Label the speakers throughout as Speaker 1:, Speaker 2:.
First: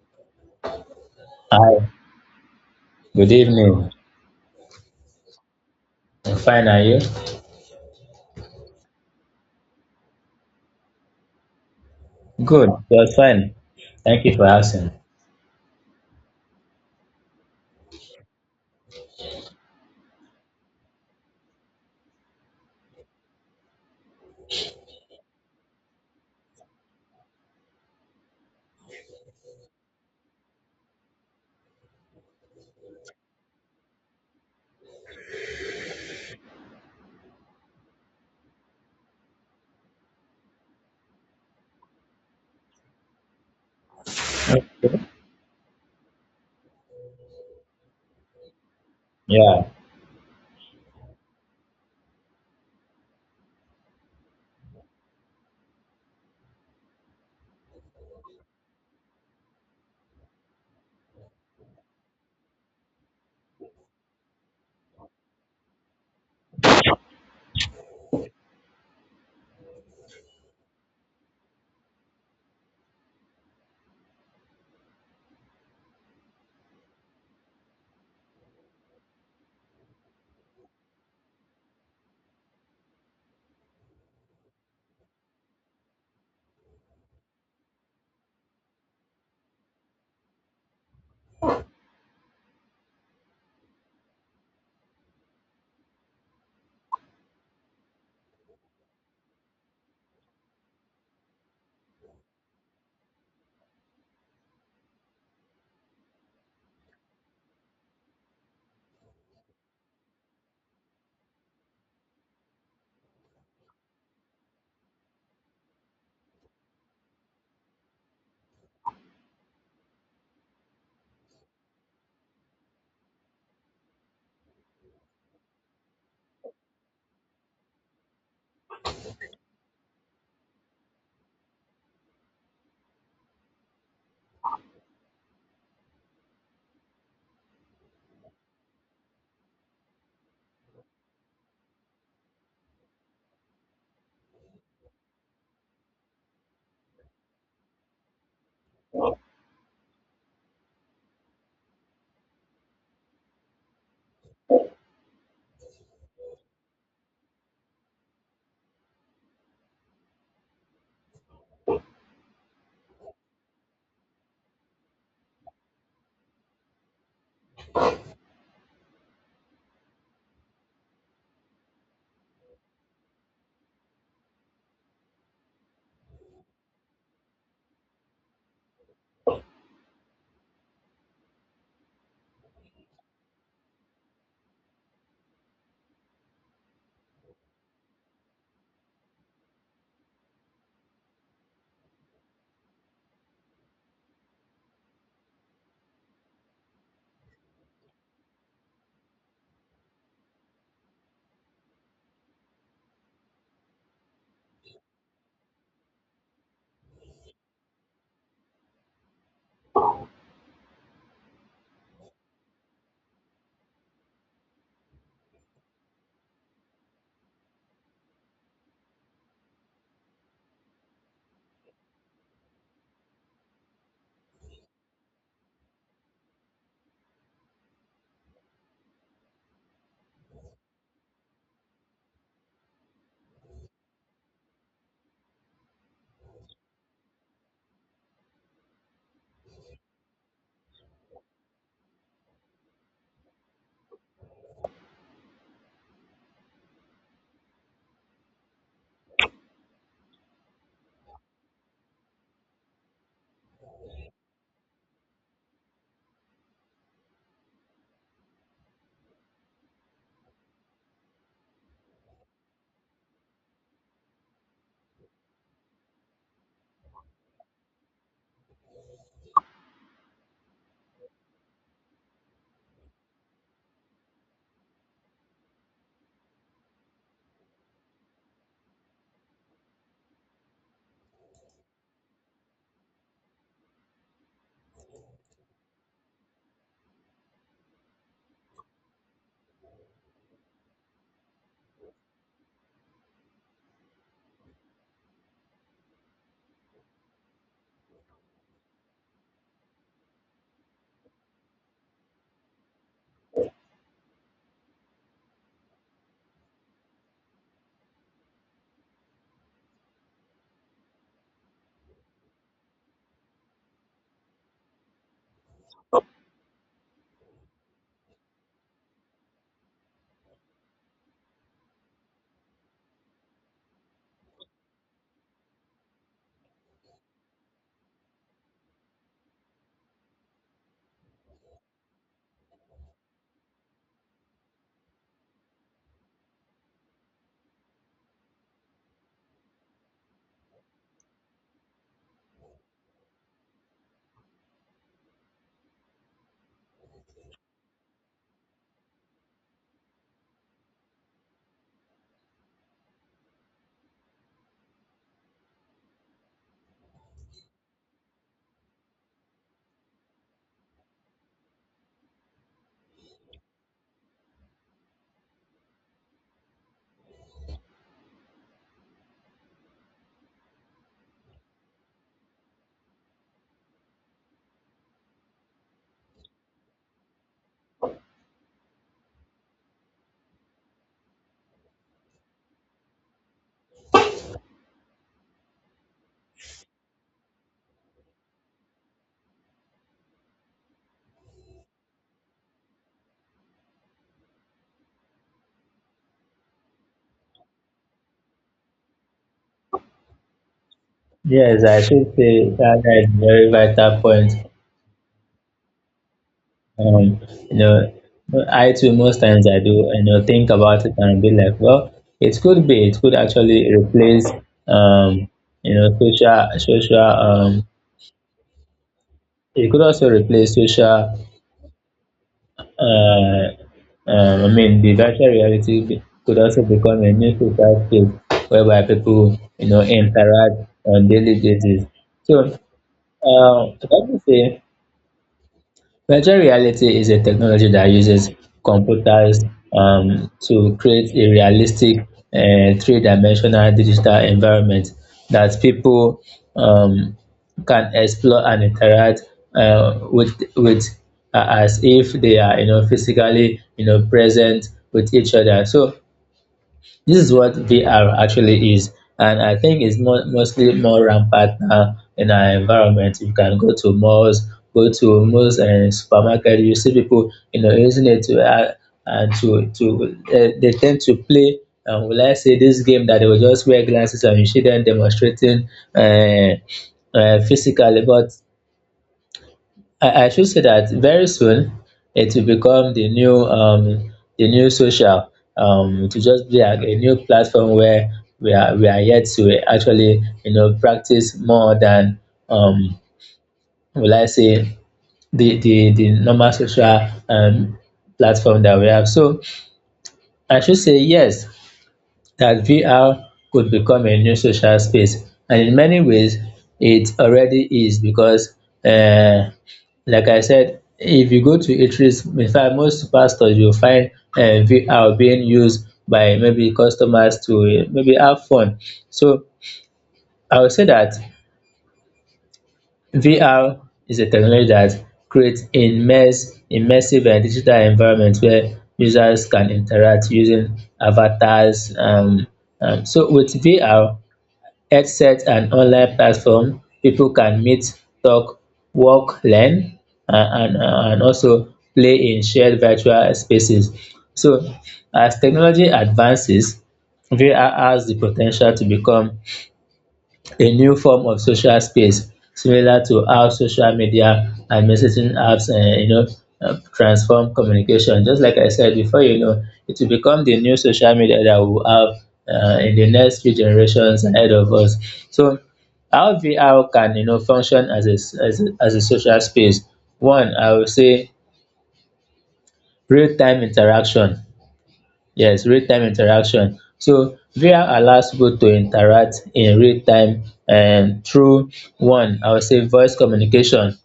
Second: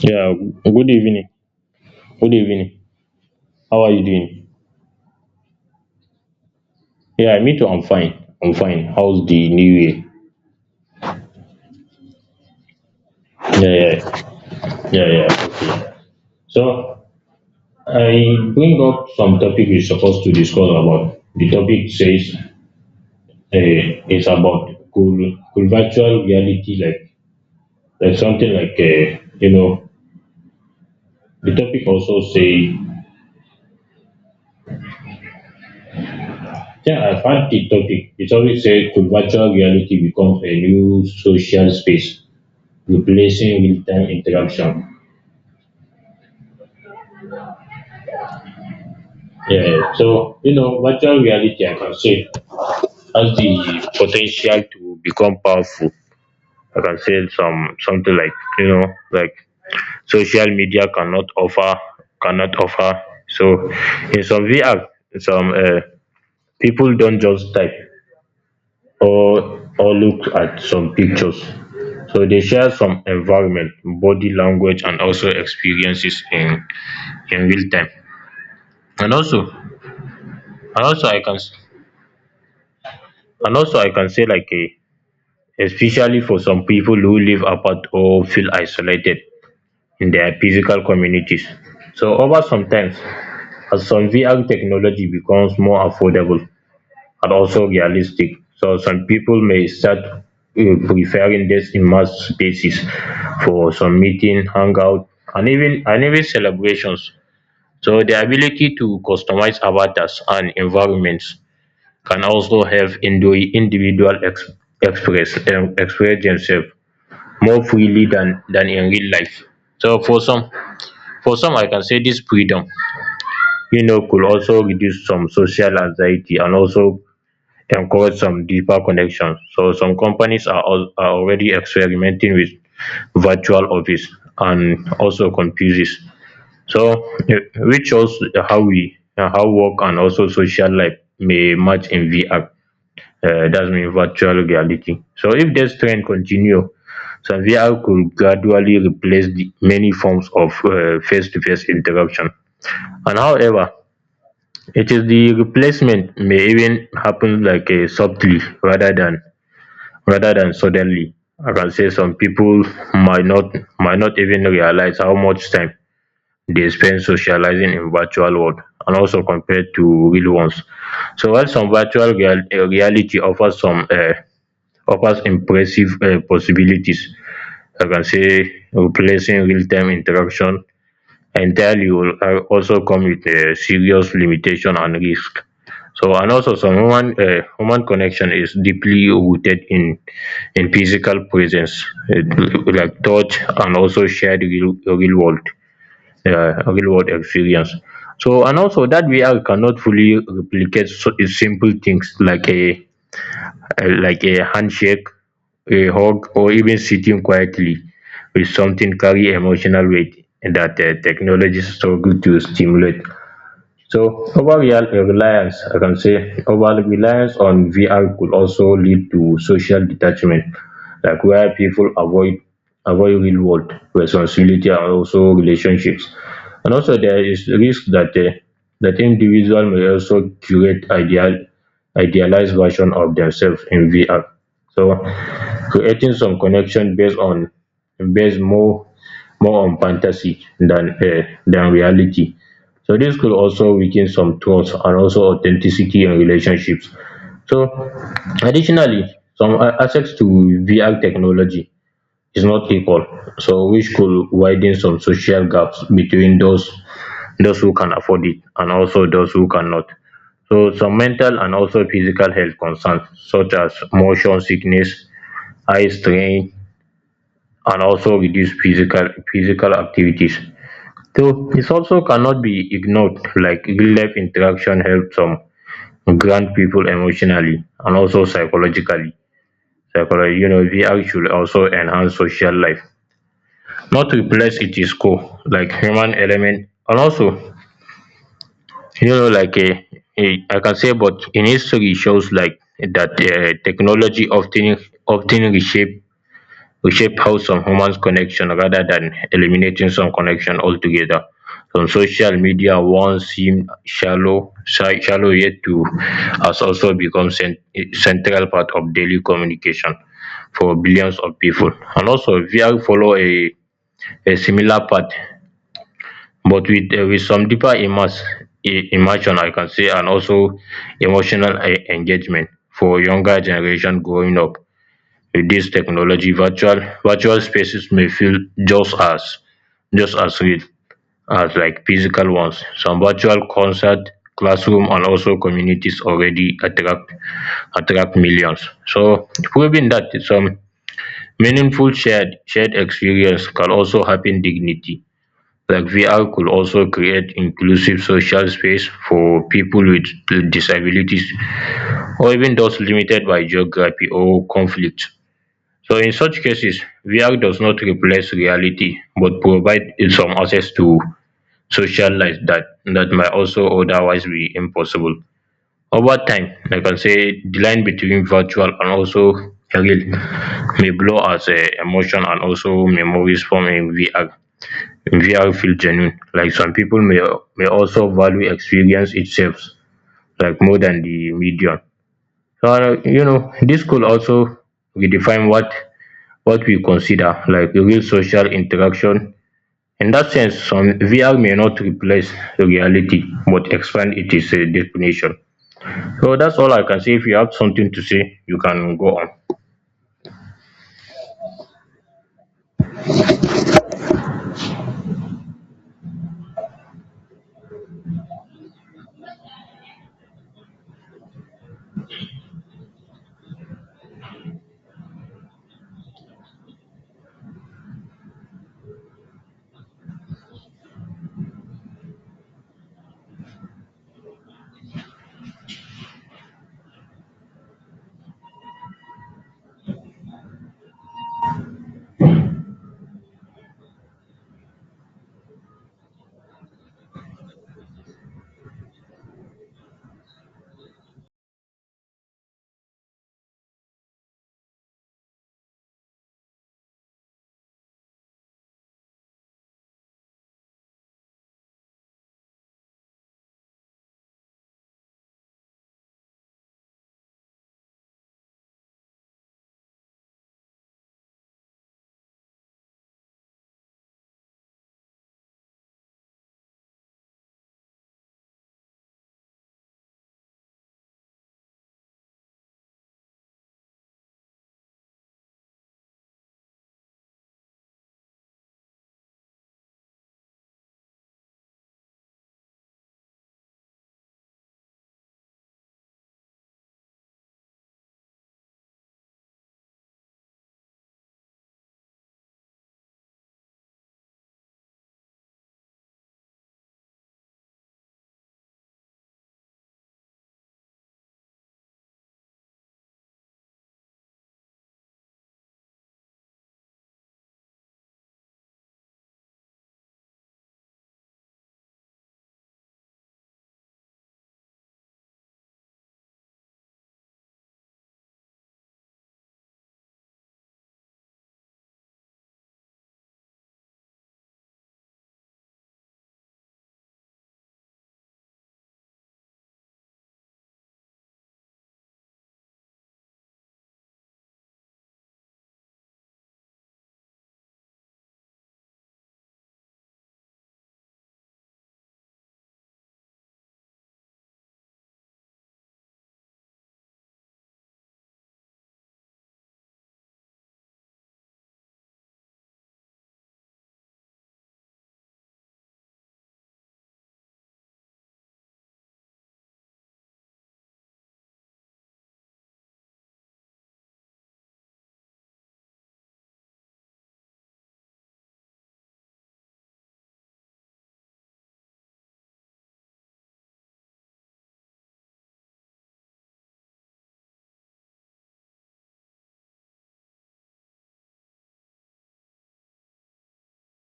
Speaker 1: Yeah, good evening.
Speaker 2: Hi,
Speaker 1: Good evening.
Speaker 2: good
Speaker 1: How
Speaker 2: evening.
Speaker 1: are you doing?
Speaker 2: I'm fine, are you?
Speaker 1: Yeah, me too. I'm fine. I'm fine. How's the new year?
Speaker 2: Good, just fine.
Speaker 1: Yeah, yeah,
Speaker 2: Thank you for asking.
Speaker 1: yeah, yeah. Okay. So I bring up some topic we're supposed to discuss about. The topic says it's about cool virtual reality, like something like The topic also say yeah, I found the topic. It always say could virtual reality becomes a new social space replacing real time interaction.
Speaker 2: Yeah,
Speaker 1: Yeah. So, virtual reality, I can say, has the potential to become powerful. I can say something like, like social media cannot offer, cannot offer. So, in some VR, some people don't just type or look at some pictures. So they share some environment, body language, and also experiences in real time. And also, and also I can s- I can say like a especially for some people who live apart or feel isolated in their physical communities. So over some time, as some VR technology becomes more affordable and also realistic, so some people may start preferring this immersed spaces for some meeting, hangout, and even celebrations. So the ability to customize avatars and environments can also help individual express express themselves more freely than in real life, so for some, I can say this freedom, you know, could also reduce some social anxiety and also encourage some deeper connections. So some companies are are already experimenting with virtual office and also computers, so which shows how we, how work and also social life may merge in VR, that's in virtual reality. So if this trend continue, some VR could gradually replace the many forms of face-to-face interaction. And however, it is the replacement may even happen like subtly rather than suddenly. I can say some people might not even realize how much time they spend socializing in virtual world and also compared to real ones. So while some virtual reality offers some offers impressive possibilities, like I can say replacing real-time interaction entirely will also come with serious limitation and risk. So and also some human human connection is deeply rooted in physical presence, like touch and also shared real world, real world experience, so and also that VR cannot fully replicate. So simple things like a handshake, a hug, or even sitting quietly with something carry emotional weight that technology struggle to stimulate. So overall reliance, I can say, over reliance on VR could also lead to social detachment, like where people avoid real world responsibility and also relationships. And also there is risk that that individual may also create idealized version of themselves in VR. So creating some connection based on, based more more on fantasy than reality. So this could also weaken some trust and also authenticity in relationships. So additionally, access to VR technology is not equal, so which could widen some social gaps between those who can afford it and also those who cannot. So some mental and also physical health concerns such as motion sickness, eye strain, and also reduced physical activities, so it also cannot be ignored. Like real life interaction helps some grant people emotionally and also psychologically. Psychologically, you know, VR should also enhance social life, not replace its core, like human element. And also, you know, I can say, but in history shows like that technology often reshape, we shape how some humans connection rather than eliminating some connection altogether. Some social media once seemed shallow, shallow yet to, has also become central part of daily communication for billions of people. And also, VR follow a similar path, but with some deeper immersion, I can say, and also emotional engagement for younger generation growing up. With this technology, virtual spaces may feel just as just as real as like physical ones. Some virtual concert, classroom, and also communities already attract millions. So proving that some meaningful shared experience can also happen dignity. Like VR could also create inclusive social space for people with disabilities or even those limited by geography or conflict. So in such cases, VR does not replace reality but provide some access to social life that might also otherwise be impossible. Over time, I can say the line between virtual and also real may blur as emotion and also memories from in VR feel genuine. Like some people may also value experience itself, like more than the medium. So you know, this could also redefine what we consider like real social interaction. In that sense, some VR may not replace reality but expand its definition. So that's all I can say. If you have something to say, you can go on.
Speaker 2: yes, I should say that is a very vital point. Um, you know, I too, most times I do, you know, think about it and be like, well, it could actually replace, um, you know, social, it could also replace social uh, I mean, the virtual reality could also become a new social space whereby people, you know, interact on daily basis. So, uh, what do you say? Virtual reality is a technology that uses computers to create a realistic three-dimensional digital environment that people, um, can explore and interact with as if they are, you know, physically, you know, present with each other. So this is what VR actually is, and I think it's mostly more rampant now in our environment. You can go to malls, go to most supermarket. You see people, you know, using it to and to to they tend to play. Will I say this game that they will just wear glasses and you see them demonstrating uh, physically, but I should say that very soon it will become the new social, to just be a new platform where we are yet to actually, you know, practice more than, um, will I say the normal social, platform that we have. So I should say yes that VR could become a new social space. And in many ways, it already is because, uh, like I said, if you go to eateries, in fact, most pastors you'll find VR being used by maybe customers to maybe have fun. So I would say that VR is a technology that creates immersive and digital environment where users can interact using avatars. So with VR, headset and online platform people can meet, talk, work, learn, and also play in shared virtual spaces. So as technology advances, VR has the potential to become a new form of social space, similar to how social media and messaging apps, you know, transform communication. Just like I said, before you know, it will become the new social media that we will have in the next few generations ahead of us. So how VR can, you know, function as a s- as a social space? One, I will say real time interaction. Yes, real-time interaction. So VR allows people to interact in real time, and through one, I would say voice communication.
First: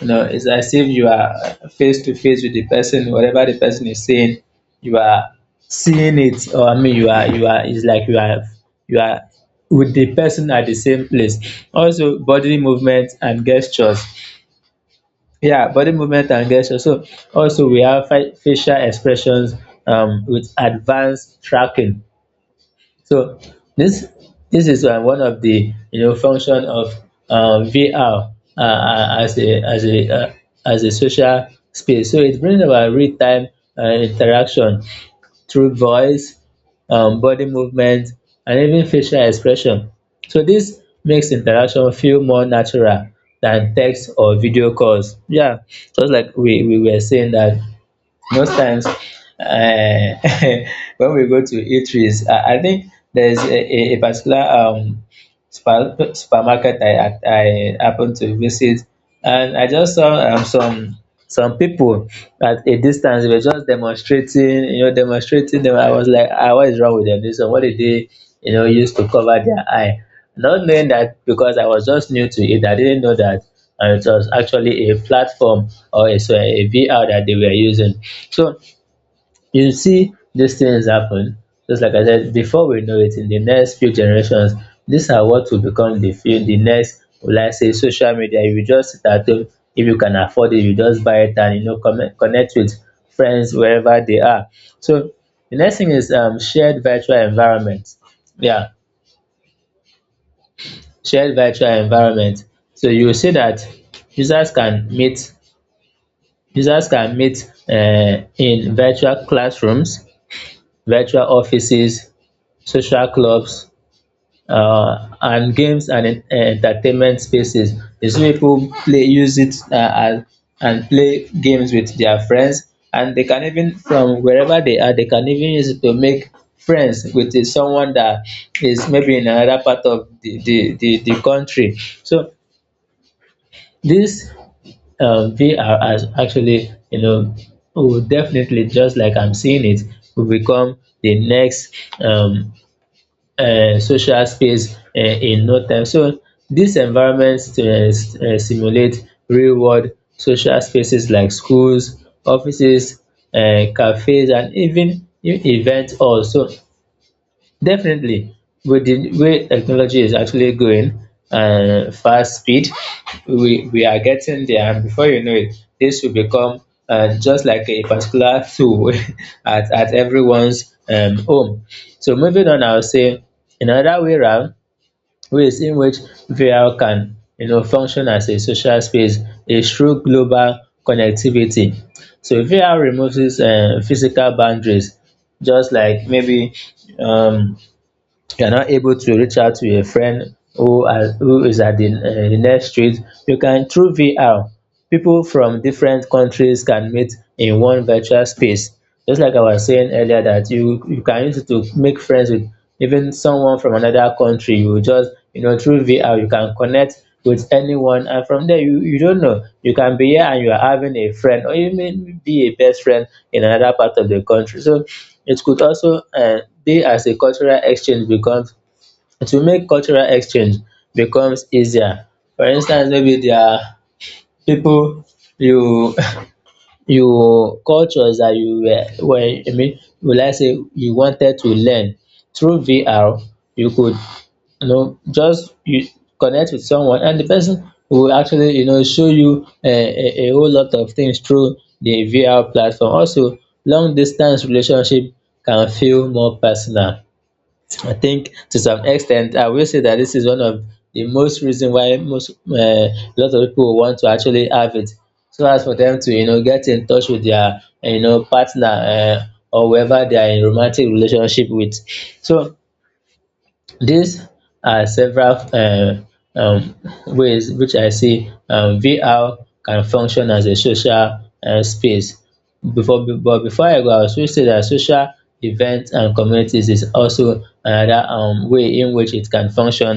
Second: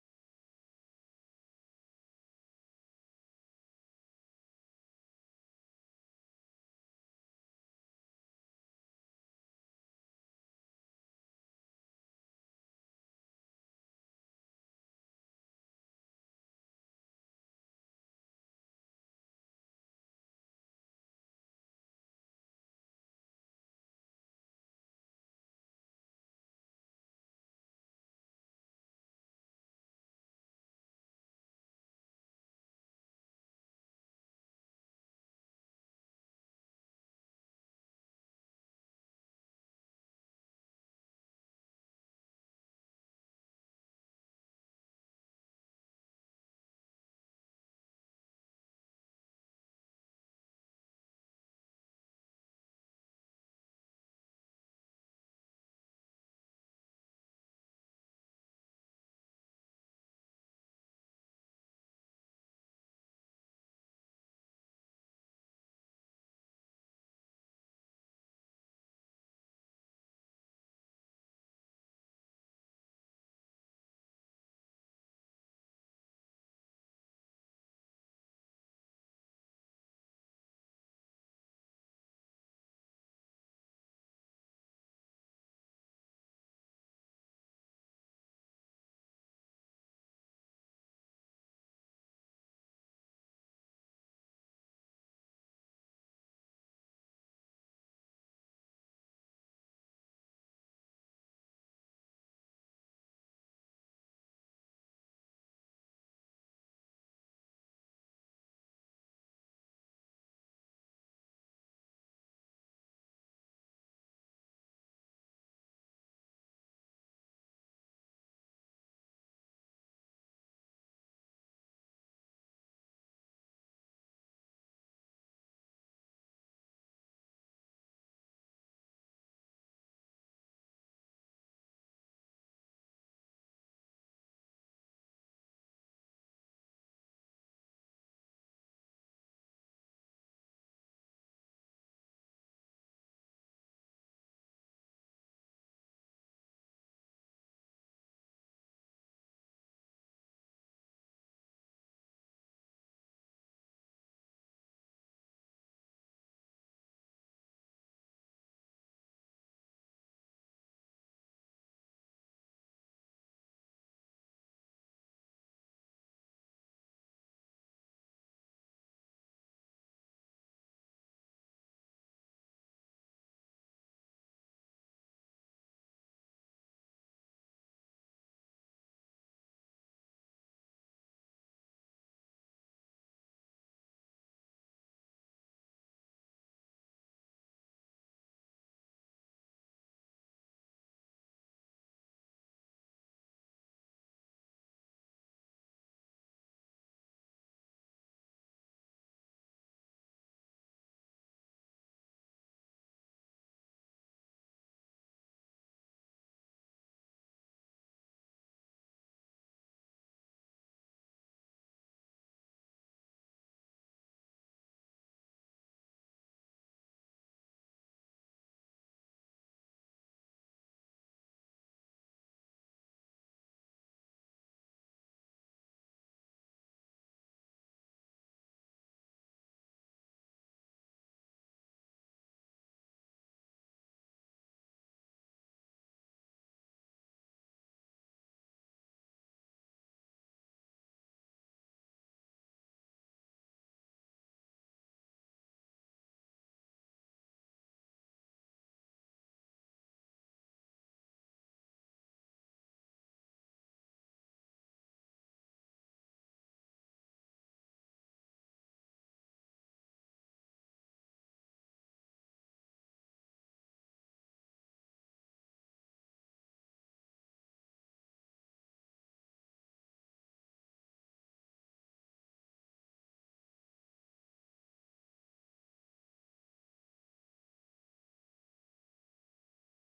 Speaker 2: You know, it's as if you are face to face with the person. Whatever the person is saying, you are seeing it. Or I mean you are, it's like you are, you are with the person at the same place. Also bodily movement and gestures. Yeah, body movement and gestures. So also we have facial expressions with advanced tracking. So this this is, one of the, you know, function of, VR, as a social space. So it brings about real time, interaction through voice, body movement, and even facial expression. So this makes interaction feel more natural than text or video calls. Yeah, just like we were saying that most times, when we go to eateries, I think there's a particular, supermarket I happened to visit, and I just saw, some people at a distance. They were just demonstrating, you know, demonstrating them. I was like, ah, what is wrong with them, this one? What did they, you know, use to cover their eye? Not knowing that, because I was just new to it, I didn't know that. And it was actually a platform or a, so a VR that they were using. So you see these things happen. Just like I said, before we know it, in the next few generations, these are what will become the few, the next, will I say, social media. You just sit at home, if you can afford it, you just buy it and, you know, connect with friends wherever they are. So the next thing is, shared virtual environment. Yeah, shared virtual environment. So you will see that users can meet users can meet, in virtual classrooms, virtual offices, social clubs, and games and entertainment spaces. The some people play use it, as and play games with their friends, and they can even from wherever they are, they can even use it to make friends with, someone that is maybe in another part of the country. So this, VR has actually, you know, will definitely, just like I'm seeing it, will become the next, um social space, in no time. So these environments, simulate real world social spaces like schools, offices, cafes, and even event halls. So definitely, with the way technology is actually going, fast speed, we are getting there, and before you know it, this will become, just like a particular tool at everyone's, home. So moving on, I'll say another way around, ways in which VR can, you know, function as a social space is through global connectivity. So VR removes, physical boundaries, just like maybe, um, you are not able to reach out to a friend who is at the next street. You can through VR, people from different countries can meet in one virtual space. Just like I was saying earlier that you can use it to make friends with even someone from another country. You just, you know, through VR, you can connect with anyone, and from there, you don't know, you can be here and you are having a friend or even be a best friend in another part of the country. So it could also, dey as a cultural exchange becomes to make cultural exchange becomes easier. For instance, maybe there are people, you you cultures that you were I mean will I say you wanted to learn through VR, you could, you know, just you connect with someone and the person will actually, you know, show you a whole lot of things through the VR platform. Also, long distance relationship can feel more personal. I think to some extent, I will say that this is one of the most reason why most, lot of people want to actually have it, so as for them to, you know, get in touch with their, you know, partner, or whoever they are in romantic relationship with. So these are several, um ways which I see, VR can function as a social, space. Before I go, I will say that social events and communities is also another, way in which it can function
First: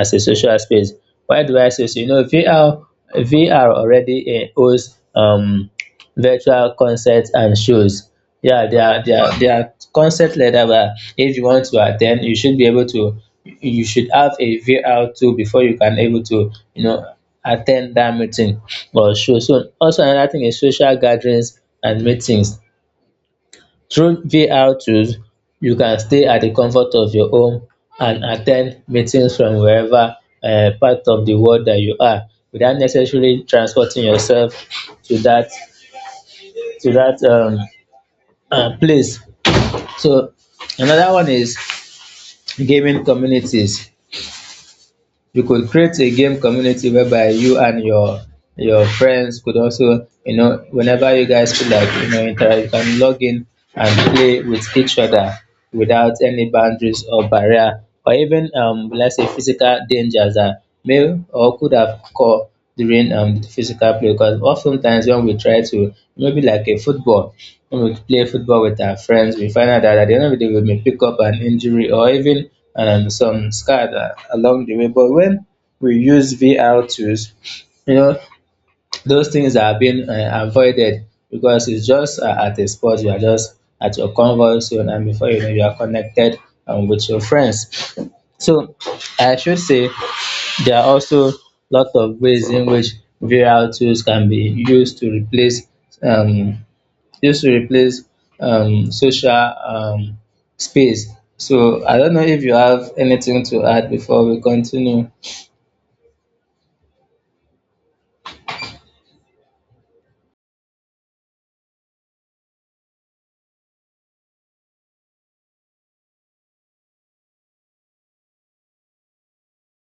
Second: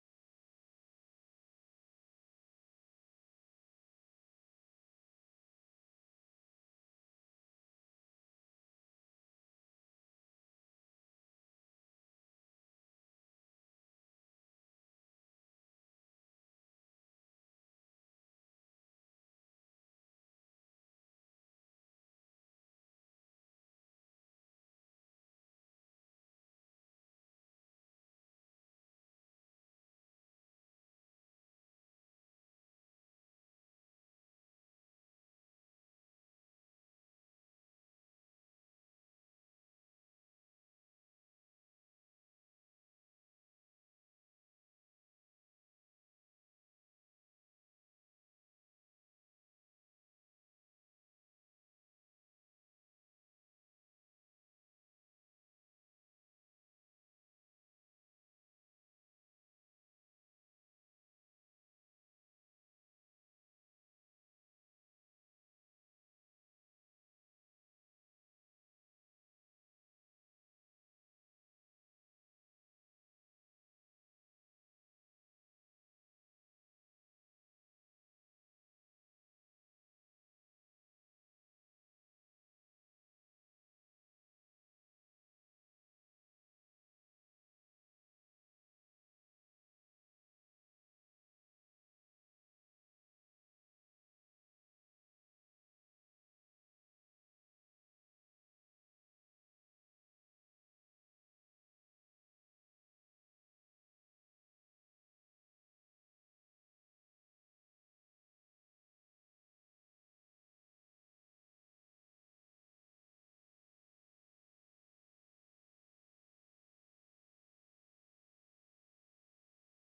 Speaker 2: as a social space. Why do I say so? You know, VR already, holds, virtual concerts and shows. Yeah, they are, they are concept like that. But if you want to attend, you should be able to you should have a VR tool before you can able to, you know, attend that meeting or show. So also another thing is social gatherings and meetings. Through VR tools, you can stay at the comfort of your home and attend meetings from wherever, part of the world that you are, without necessarily transporting yourself to that to that, place. So another one is gaming communities. You could create a game community whereby you and your friends could also, you know, whenever you guys feel like, you know, interact, you can log in and play with each other without any boundaries or barrier, or even, let's say, physical dangers that may or during, the physical play. Because oftentimes when we try to maybe like a football, when we play football with our friends, we find out that at the end of the day we may pick up an injury, or even, some along the way. But when we use VR tools, you know, those things are being, avoided, because it's just, at a spot. You are just at your convert zone, and before you know, you are connected, with your friends. So I should say there are also lot of ways in which VR tools can be used to replace, um, used to replace social, space. So I don't know if you have anything to add before we continue.